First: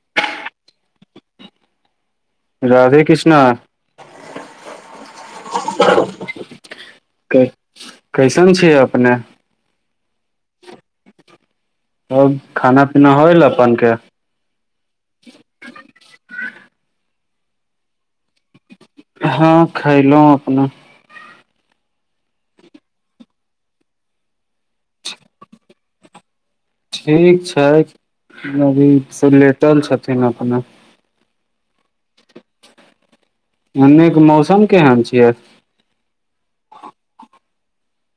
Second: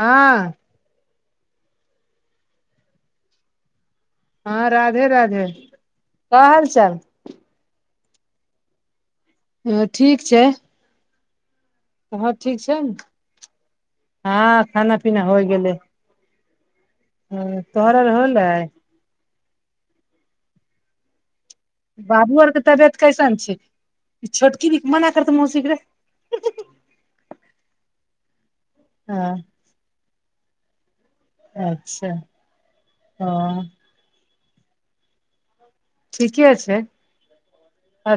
हँ राधे कृष्णा हँ राधे राधे का हाल चाल क कैसन छि अपने ह ठीक छै और तोहर ठीक छै खाना ने पीना होइल अपन के हँ खाना पीना होइ गेलै हूँ तोहर अगर होले [unintelligible] हँ खैलहुँ अपना बाबू आरके तबियत कैसन छै ई छोटकी मना करत मौसीके रे ठीक छै अभी से हँ लेटल छथिन अपना अच्छा हँ एन्ने के मौसम केहन छियै [unintelligible] ठीके छै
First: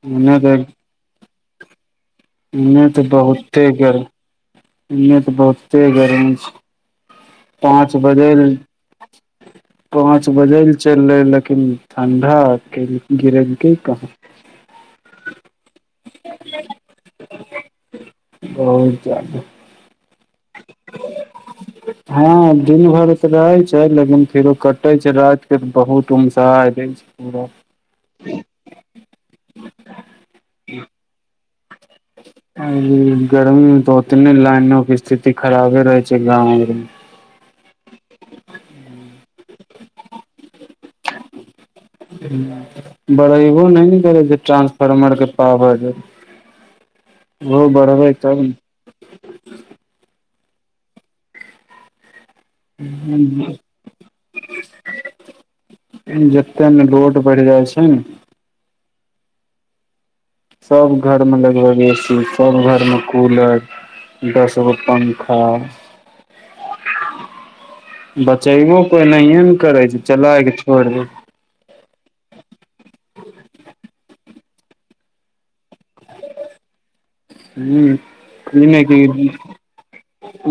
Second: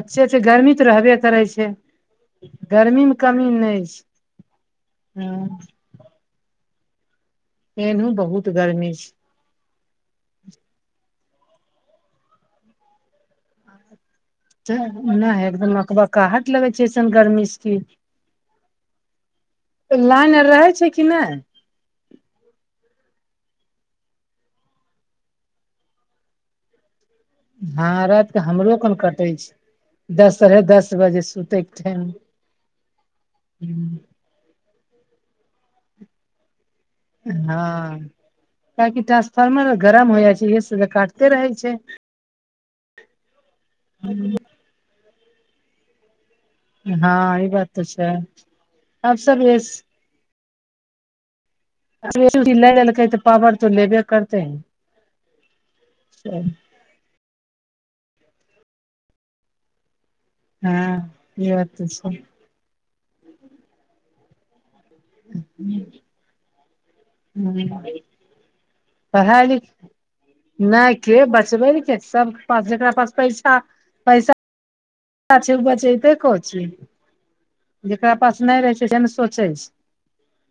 अच्छे छै गर्मी तऽ रहबे करै छै एन्ने गर्मी तऽ मे कमी बहुते नहि छै गर्म एन्ने तऽ हँ बहुते गर्मी छै पाँच एनहु बजैल बहुत गर्मी छै पाँच बजे ल चल रहे लेकिन ठंडा गिरेलकै कहाँ त एकदम अकबकाहट लगै छै अइसन गर्मीसँ की बहुत जायदा लाइन आर रहै छै कि नहि हँ दिन भरि तऽ रहै छै लेकिन फेरो कटै छै रात के बहुत ऊमसा आ जा छै पूरा हँ रतिकऽ हमरो कन कटे छै दस साढ़े दस बजे सुतै के ठेम गर्मीमे तँ ओतए लाइनोक स्थिति खराबे रहैत छै। गावमे हँ कियाकि ट्रांसफार्मर गरम हो जाइ छै इेसते काटते रहै छै हू बड़बहो नहि ने करै छै ट्रान्सफार्मरक पावर। हँ, ई ओहो बात तँ छै। बढ़बे तब आब सभ। ले लेलकै तँ पावर तऽ लेबे करतै। [unintelligible] बढ़ि छै ने। सब घर में ई बात लगभग तऽ ए छै सी सब घर में कूलर दसगो पं हँ [unintelligible] हू नहिये ने पहाड़ि करै छै चला के छोड़ नहि दे के बचबै के सब प जेकरा पास पैसा पैसा चा छै बचैतै, कोठी छै ह जकरा पास नहि ई रहै छै से ने कि सोचैत छै।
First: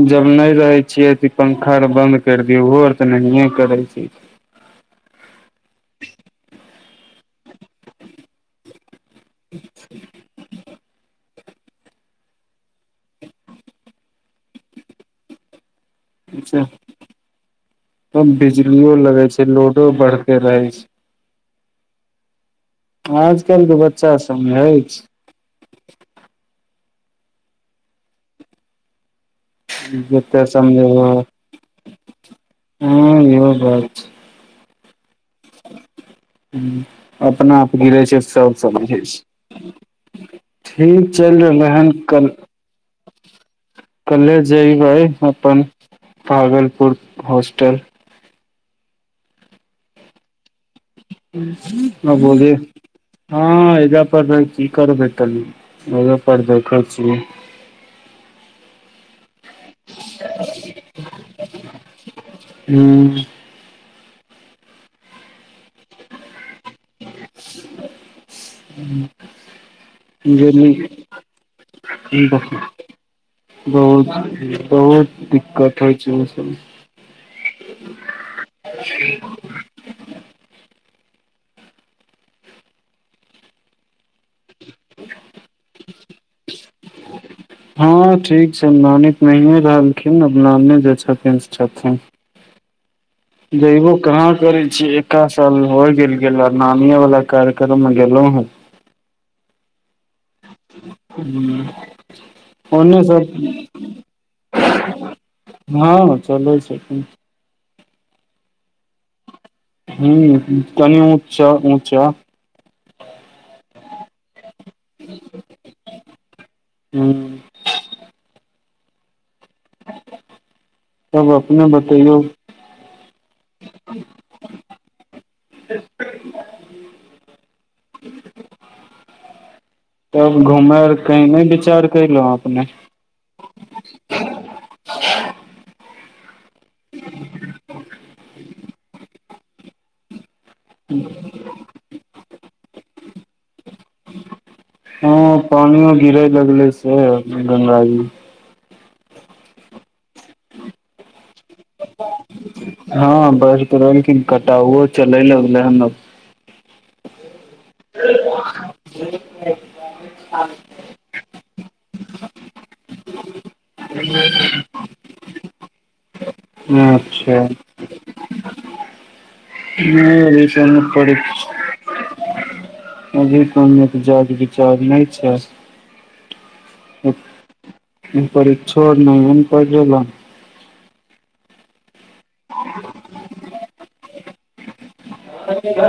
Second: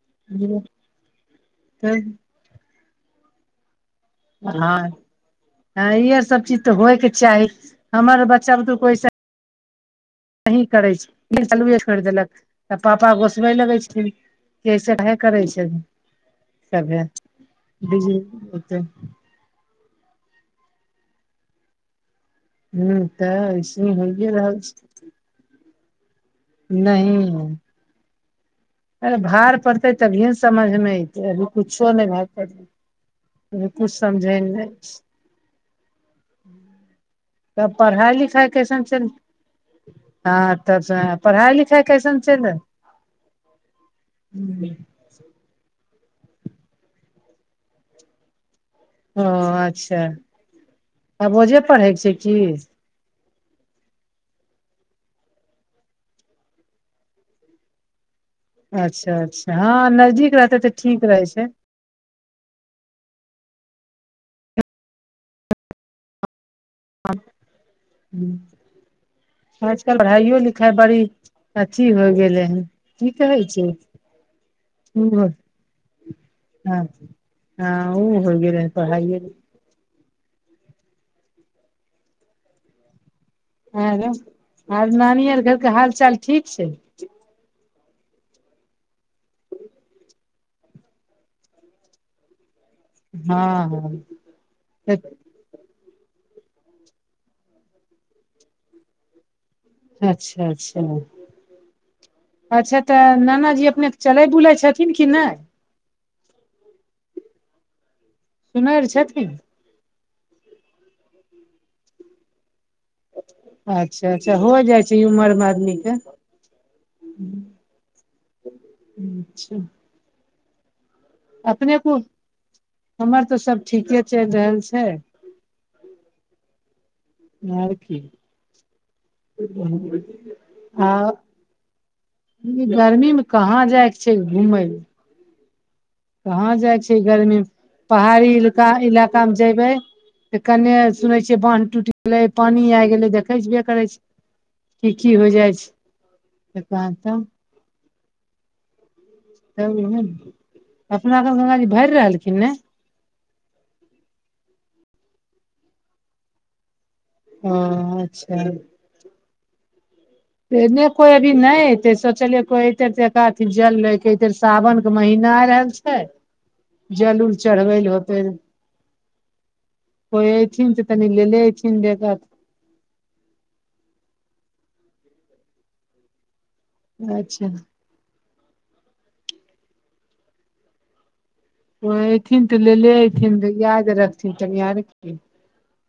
जब नहि रहै छियै तऽ पंखा आ छै बन्द कर दियौ ओहो आर तऽ नहिए करै छै हँ आ ई सब चीज तऽ होयके चाही हमर बच्चा बुतू कोसा सहि करै छै चालुए कैर देलक तऽ पापा गोसबे लगै छथिन जैसे वएहे करै छै। जा सभे बिजी त बिजलियो लगै छै लोडो बढ़ते रहै छै ह तऽ आजकल के ऐसे होइए बच्चाभमे रहल छै अछि नहि अरे भार पड़तै तभिए ने जते समझ मे समझेबो अतै अभी कुछो नहि भाग पड़तै हँ इहो बात कुछ समझै नहि ह अपना तब आपनि रहै पढ़ाइ छै लिखाइ सब कैसन समझै चल छै हँ तब ठीक चलि पढ़ाइ रहलै लिखाइ हन कैसन कल चलि रहल? कले जेइहै अपन भागलपुर होस्टल ओ अच्छा। आब ओजे पढ़ैके छै ह बो [unintelligible] लियए की हँ, एही [unintelligible] एजमे की करबै, तै देखैत छियै। अच्छा अच्छा हँ नजदीक रहतै तऽ ठीक रहै छै। ऊ आ ह। [unintelligible] जे बड़ी निक। अथी होइ गेलै हन [unintelligible] की कहै छै [unintelligible] बहुत बहुत ओ दिक्कत [unintelligible] हं उ हो गेलै त हये गेल आरो आर नानी आर घरके हाल चाल ठीक छै हँ ठीक छै नानि त नहिए रहलखिन आब नानी जे छथिन जे छथिन हँ जायबो हँ कहाँ गेल छियै एखा चल हो गेल गेल नानिये वला कार्यक्रम गेलहु ह अच्छा अच्छा हू अच्छा तऽ नानाजी अपने चलै बुलै छथिन कि नहि हँ, चलै छथीन। सुनैर छथिन। हूं तनी ऊँच्चा ऊँचा अच्छा-अच्छा होइ जाइ छै ई उमरमे आदमीके। हूँ अच्छा। तब अपने अपनेक बतैयौ हमर तऽ सब ठीके चलि रहल छै [inaudible] आ की। [unintelligible] तब घूमय लेल आ कहीं विचार कएलहुँ अपने? ई गर्मी मे कहाँ जाए कऽ छै घूमय कहाँ जाइ छी? गर्मीमे पहाड़ी इलाका मे जेबै। तऽ कन्ने सुनै छियै जे बाँध टूटि गेलै, पानि आबि गेलै देखै छबे करै छै। की हँ की होइ जाइ छै पानियो गिरे लगले से तब तब गंगाजी तब अपना क गङ्गाजी भरि रहलखिन ने हँ बस रहल क कटाउओ चले लगले हन ह अच्छा। [inaudible] नहि, कोइ एबही नहि। तै सोचलियै जे कोइ एतहि। अथी जल लैके इतर सावन के महीना आ रहल छै जल-उल अच्छा चढ़बै ल होतै। नहि कोइ अभी एतथिन कोनो त तनी लेने परीक्ष एयथिन एहि जग अभी कोन तऽ जा [unintelligible] ज बिचाज नहि छै अच्छा। परीक्षाक ओर गाममे। [unintelligible] [unintelligible] ओथिन तँ लऽ लैलेथिन, याद रखथिन तनि यार। ह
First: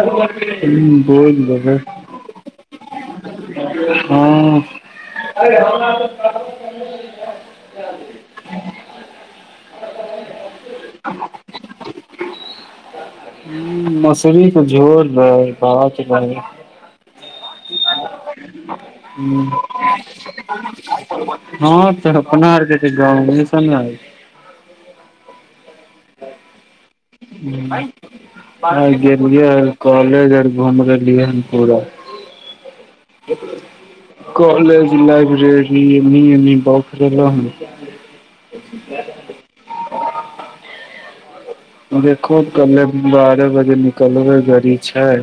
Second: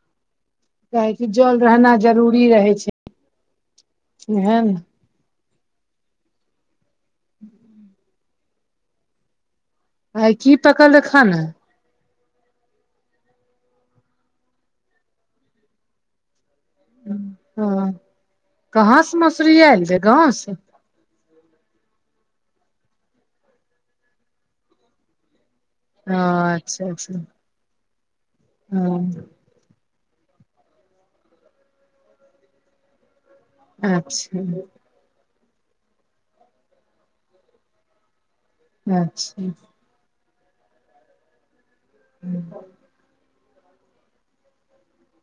कि बोल जल बबै रहना जरूरी रहै [unintelligible] छै हँ इहे ने [unintelligible] आइ की पकल खाना मसलीके झोर रहै बात रहै। ह ह कहाँ से मसुररी आल रहै गाँव से हँ, तँ अपना आर के गाम दिसन छै। ह अच्छा अच्छा आइ हँ गेलिए। [unintelligible] [unintelligible] कॉलेज आर घूमि रहल हन पूरा। अच्छा कॉलज लाइब्रेरी एनी एनी बौखलेलु हन। [unintelligible] [unintelligible] अच्छा। देखो कलेब। बारह बजे निकलबाक गड़ी छै।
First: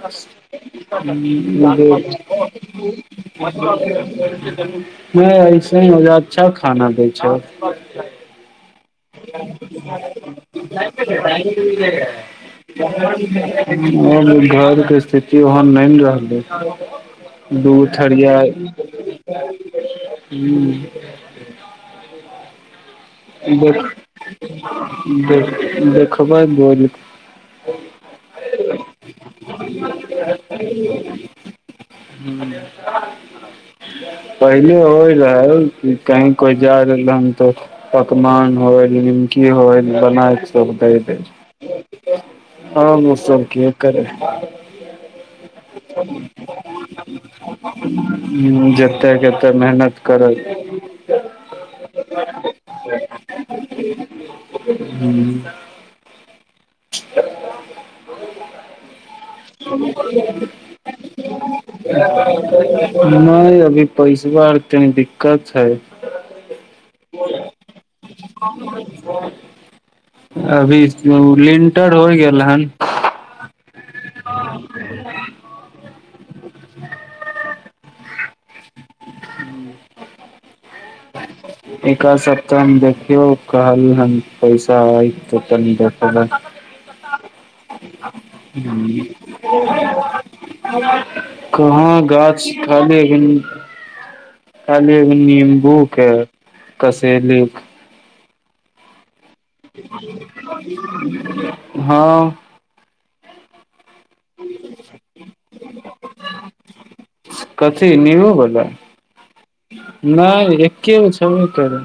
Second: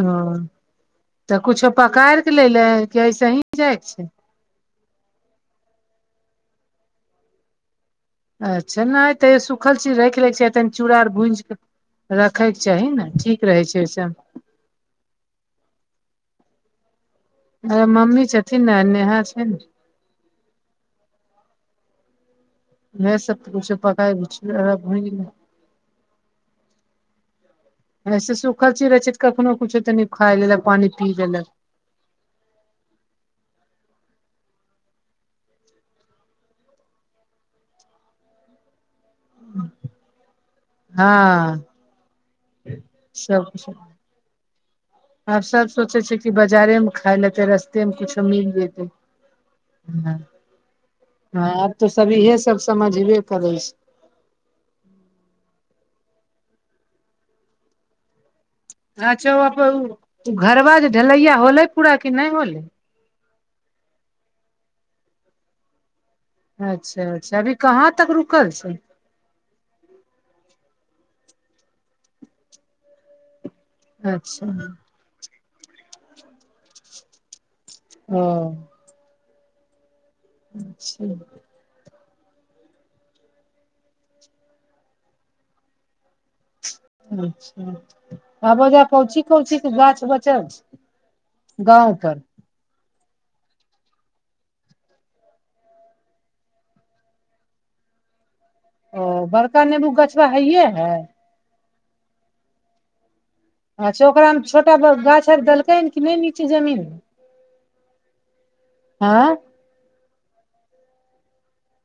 हँ तऽ कुछो पकाइर के लैले कि ऐसे ही जायके छै नहि ऐसे ही हो अच्छा खाना दैत छै अच्छा नहि तैयो सूखल चीज राखि लैके छै तनि चूड़ा आर भूजि कऽ रखयके चाही ने ठीक रहै छै ओहिसँ [unintelligible] घरक स्थिति ओहन नहि रहलै। [unintelligible] दूध मम्मी ठहराय [unintelligible] छथिन ने नेहा छै ने [unintelligible] इएह सब कुछो पकाय देख भुजिया देख देखबैन बोइलकें एहन सुखल चीज रहैत छै तँ कखनो किछु तनि खा लेलक, पानि पी लेलक। ह्म पहिने होइ रहै, जँ कोनो जा रहल रहै तऽ। पकवान होय निमकी होय बनाय हँ आ मौसम सब कुछ के करि आब सब [unintelligible] सोचे छै कि बाजारे मे खाय लेते रस्ते मे कुछो मिल ह जेते जतेक कतेक मेहनत करज हँ, आब तँ सबे एसस। [inaudible] [inaudible] हू अच्छा घरबा जे ढलैया होलै पूरा कि नहि होलै नहि अभी पैसबा आर तनी दिक्कत छै अच्छा-अच्छा, एखन कहाँ तक रुकल छै? अभी लिंटर होय गेल हन अच्छा ह [unintelligible] ओ [unintelligible] [unintelligible] ह [unintelligible] अच्छा एकाज सब सप्ताहमे देखियौ कहल ह पैसा आय त तनी देख आ बजा कहुची कहुची गाछ बचलछै आ [unintelligible] [unintelligible] कहाँ गाछ खाली हीं नींबू के सैनिक [unintelligible] [unintelligible] ओ बर हँ अच्छा ओकरा मे छोटा गाछ आर देलकै हन कि नहि नीचे जमीन कथी नीबू बाला आँय नहि एके गो छेबे करै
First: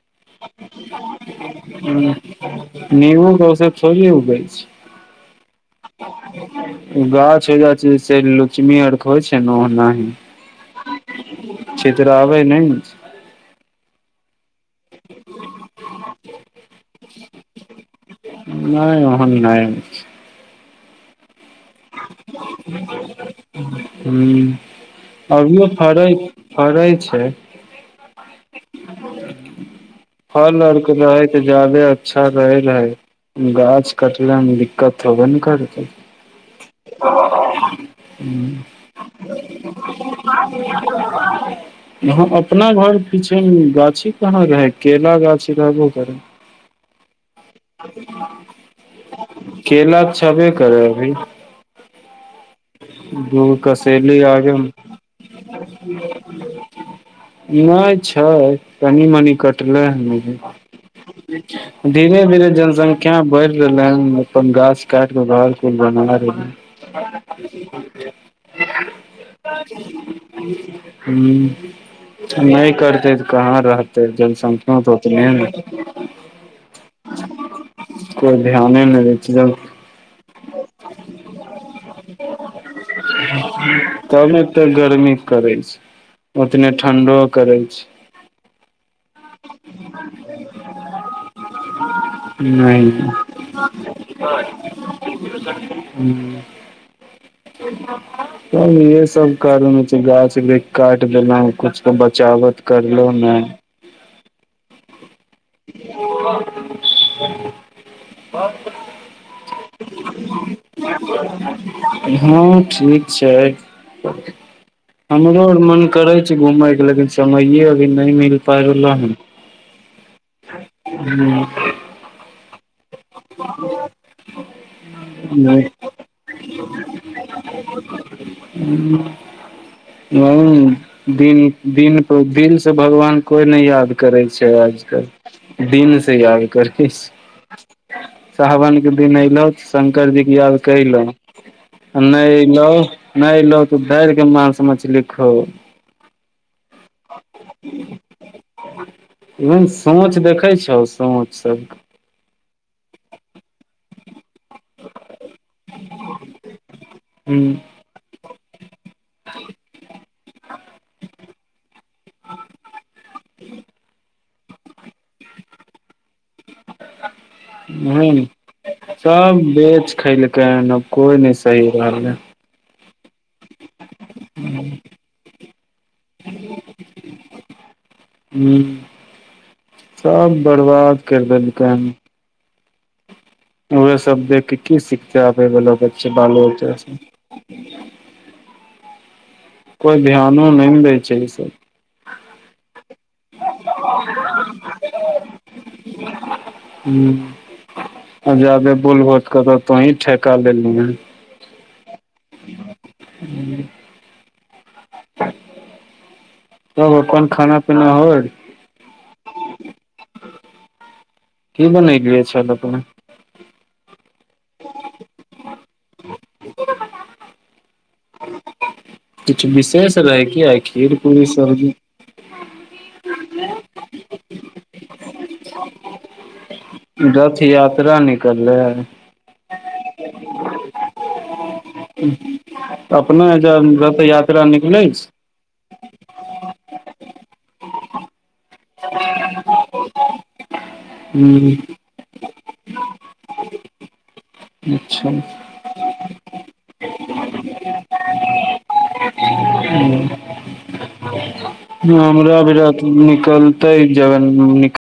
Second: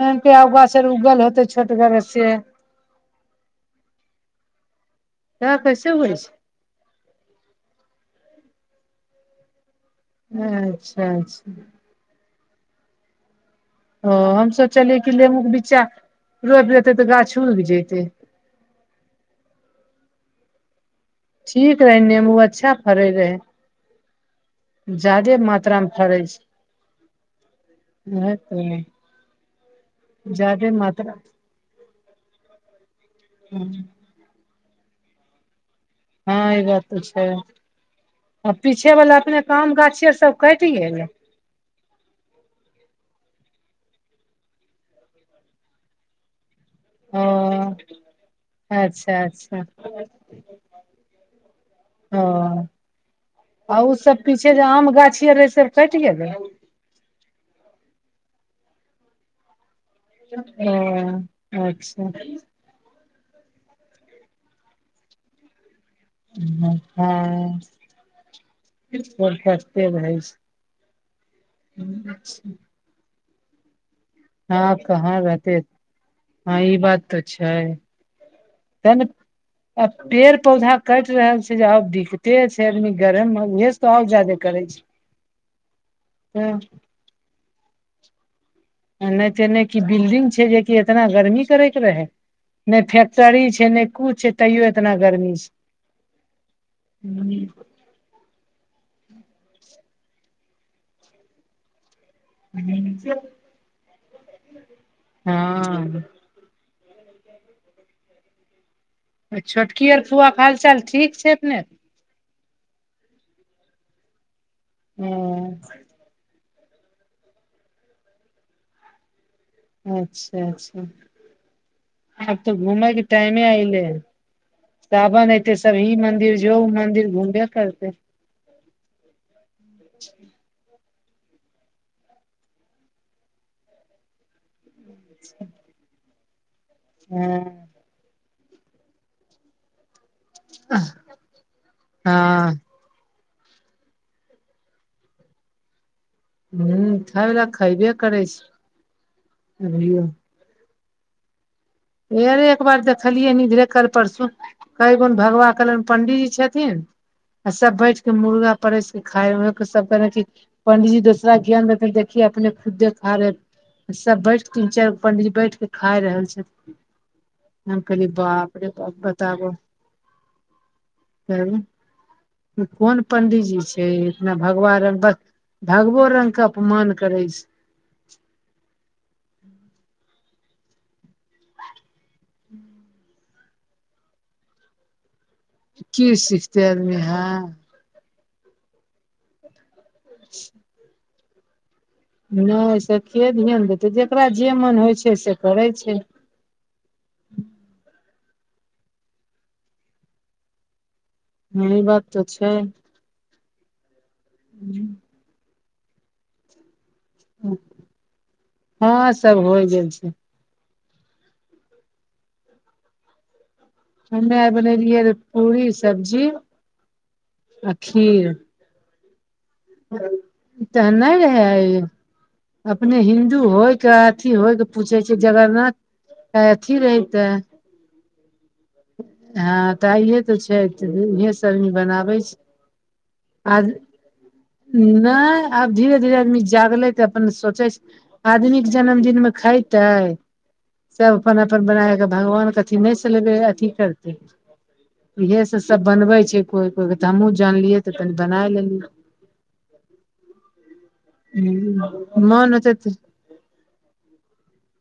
न केगो गाछ अर उगल होते [unintelligible] ह नेवो दौसथोड़ ए गै छै त कसे होइ छै गाछ एजा छै से लोच्मी आरके होइ छै ने ओना ही अच्छा अच्छा इतराबै नै ने छी ह हमसोचलियै कि नेेमू के बिच्चा रोपि देते तऽ गाछ उगि जते नहि ओहन नहि हो ठीक रहै नेमू अच्छा फरे रहै हूं जादे अभियो मात्रा मे फर फड़ै छै है आ त [unintelligible] फल आर के रहे ते जादे अच्छा रहे रहे गाछ कटले मे कथबे ने करै छै हँ ई बात तऽ छै आ पीछे वला अपने आम गाछी आ सब कैटय गेलै य अपना घर पीछे गाछी कहाँ रहै केला गाछी रहबो करे अ [unintelligible] केला छेबे करै अभी ह दूगो आ कसेली ओसभ पीछे आगे जे आम गाछी आर रहै से कैट गेलै नहि छै तनी मनी कट लै है अच्छा धीरे धीरे जनसंख् या बढ़ रहलै हन अपन घास काट केे घर कूल बना रहल हँसते रहै छै [unintelligible] ह नहि करते तऽ कहाँ रहतै त हँ जनसंख्या त होत कहाँ रहते ने हँ ई बात तऽ छै कोइ ध्याने नहि तेने दै छै जब आ पेड़ पौधा कटि रहल छै जे आब दिक जादे तमे करै तऽ छै गर्मी करै छै उतने ठण्ढो करै छै नहि ते नहि कि बिल्डिंग छै जेकि एतना गर्मी करे तै रहै नहि फैक्टरी छै नहि कुछ तैयो एतना गर्मी छै हू च इहे सब कारण हो छै गाछ काटि लेहु कुछ त बचावट करलो छै ने [inaudible] [inaudible] ह हँ आ [unintelligible] छोटकी आर फुआके हालचाल ठीक छै अपने हँ ठीक छै हमरो आर ह मन करै छै घुमै लेकिन समय अी नहि मिल पाए रहलौ हन अच्छा अच्छा आब तऽ घूमयके टाइमे आइले साबन एते सब ई मंदिर जो ओ मंदिर घुमबे करतै ह दिन [unintelligible] दिन पर दिन से भगवान कोई नहि याद करै छै आजकल दिन से याद करके [unintelligible] हँ साावन के दिन एलौ ने शंकर जी याद कइलऽ आ नहि हँ अयलऽ नहि अयलो तू धैरके मांस मछली खो ह खाय ल खयबे करै छै इ अभियो सोंच देखै छौ सोंच सब अरे एक बार देखलियै इधरे कल परसु कैगेन भगवान कहलियनि पंडीजी छथिन हूँ आ सब बैठ के मुर्गा परसि के खाय रहै सब केने [unintelligible] पंडीजी दोसरा ज्ञान देथिन देखही अपने खुदे खा रहल सब बैठ के तीन चारि गो पंडीजी बैठ के खाय रहल छथिन [inaudible] हम कहलियै हूंम्म बाप रे बाप सब बताबऽ बेच खैलकैहन अब कोइ नहि सही रहलै उ कोन पंडीजी छै इतना भगवा [unintelligible] बस भगवो रंग के अपमान करै छै हूंम्म सब बर्बाद करि देलकै हन [inaudible] उहेसभ देख कऽ की सिखते आबय बला बच्चा की बालो सिखते आदमी बच्चासभ हँ कोइ ध्यानो नहि ने दैय छै ई सब नहि से के ध्यान देतै जेकरा जे मन होइ छै से करै छै हूंम्म आ जादे बोलबहो तऽ कहत तोंही ठेका लेलहीं हें हँ ई बात तऽ छै तब अपन खाना पीना होएल हँ सब होइ गेल छै की बनैलियै छल अपने हम्मे आइ बनेलियै रहे पुरी सब्जी आ खीर किछु बिस तऽ नहि रहै आइ अपने हिन्दू होइ के अथी होइ के पूछे छियै जगरनाथ आइ अथी रहै रथ यात्रा निक कललै हँ तऽ आइये तऽ छै तऽ उहे सबी बनाबै छियै। तऽ अपना एजा रथ यात्रा निकलै छै नहि आब धीरे धीरे आदमी जागलै तऽ अपन सोचै छै आदमी के जन्मदिन मे खाइ तै सब अपन हूँ अपन बनाबे के भगवान के अथी नहि [unintelligible] सलेबे अथी करै अच्छा इहे से सब बनबै छै कोइ कोइ के तऽ हमहूँ जानलियै तऽ तनी बनाय लेलियै हूंम्म हमरा मोन अभी होतै रात तऽ मे निक कलतै जगन [unintelligible] नीक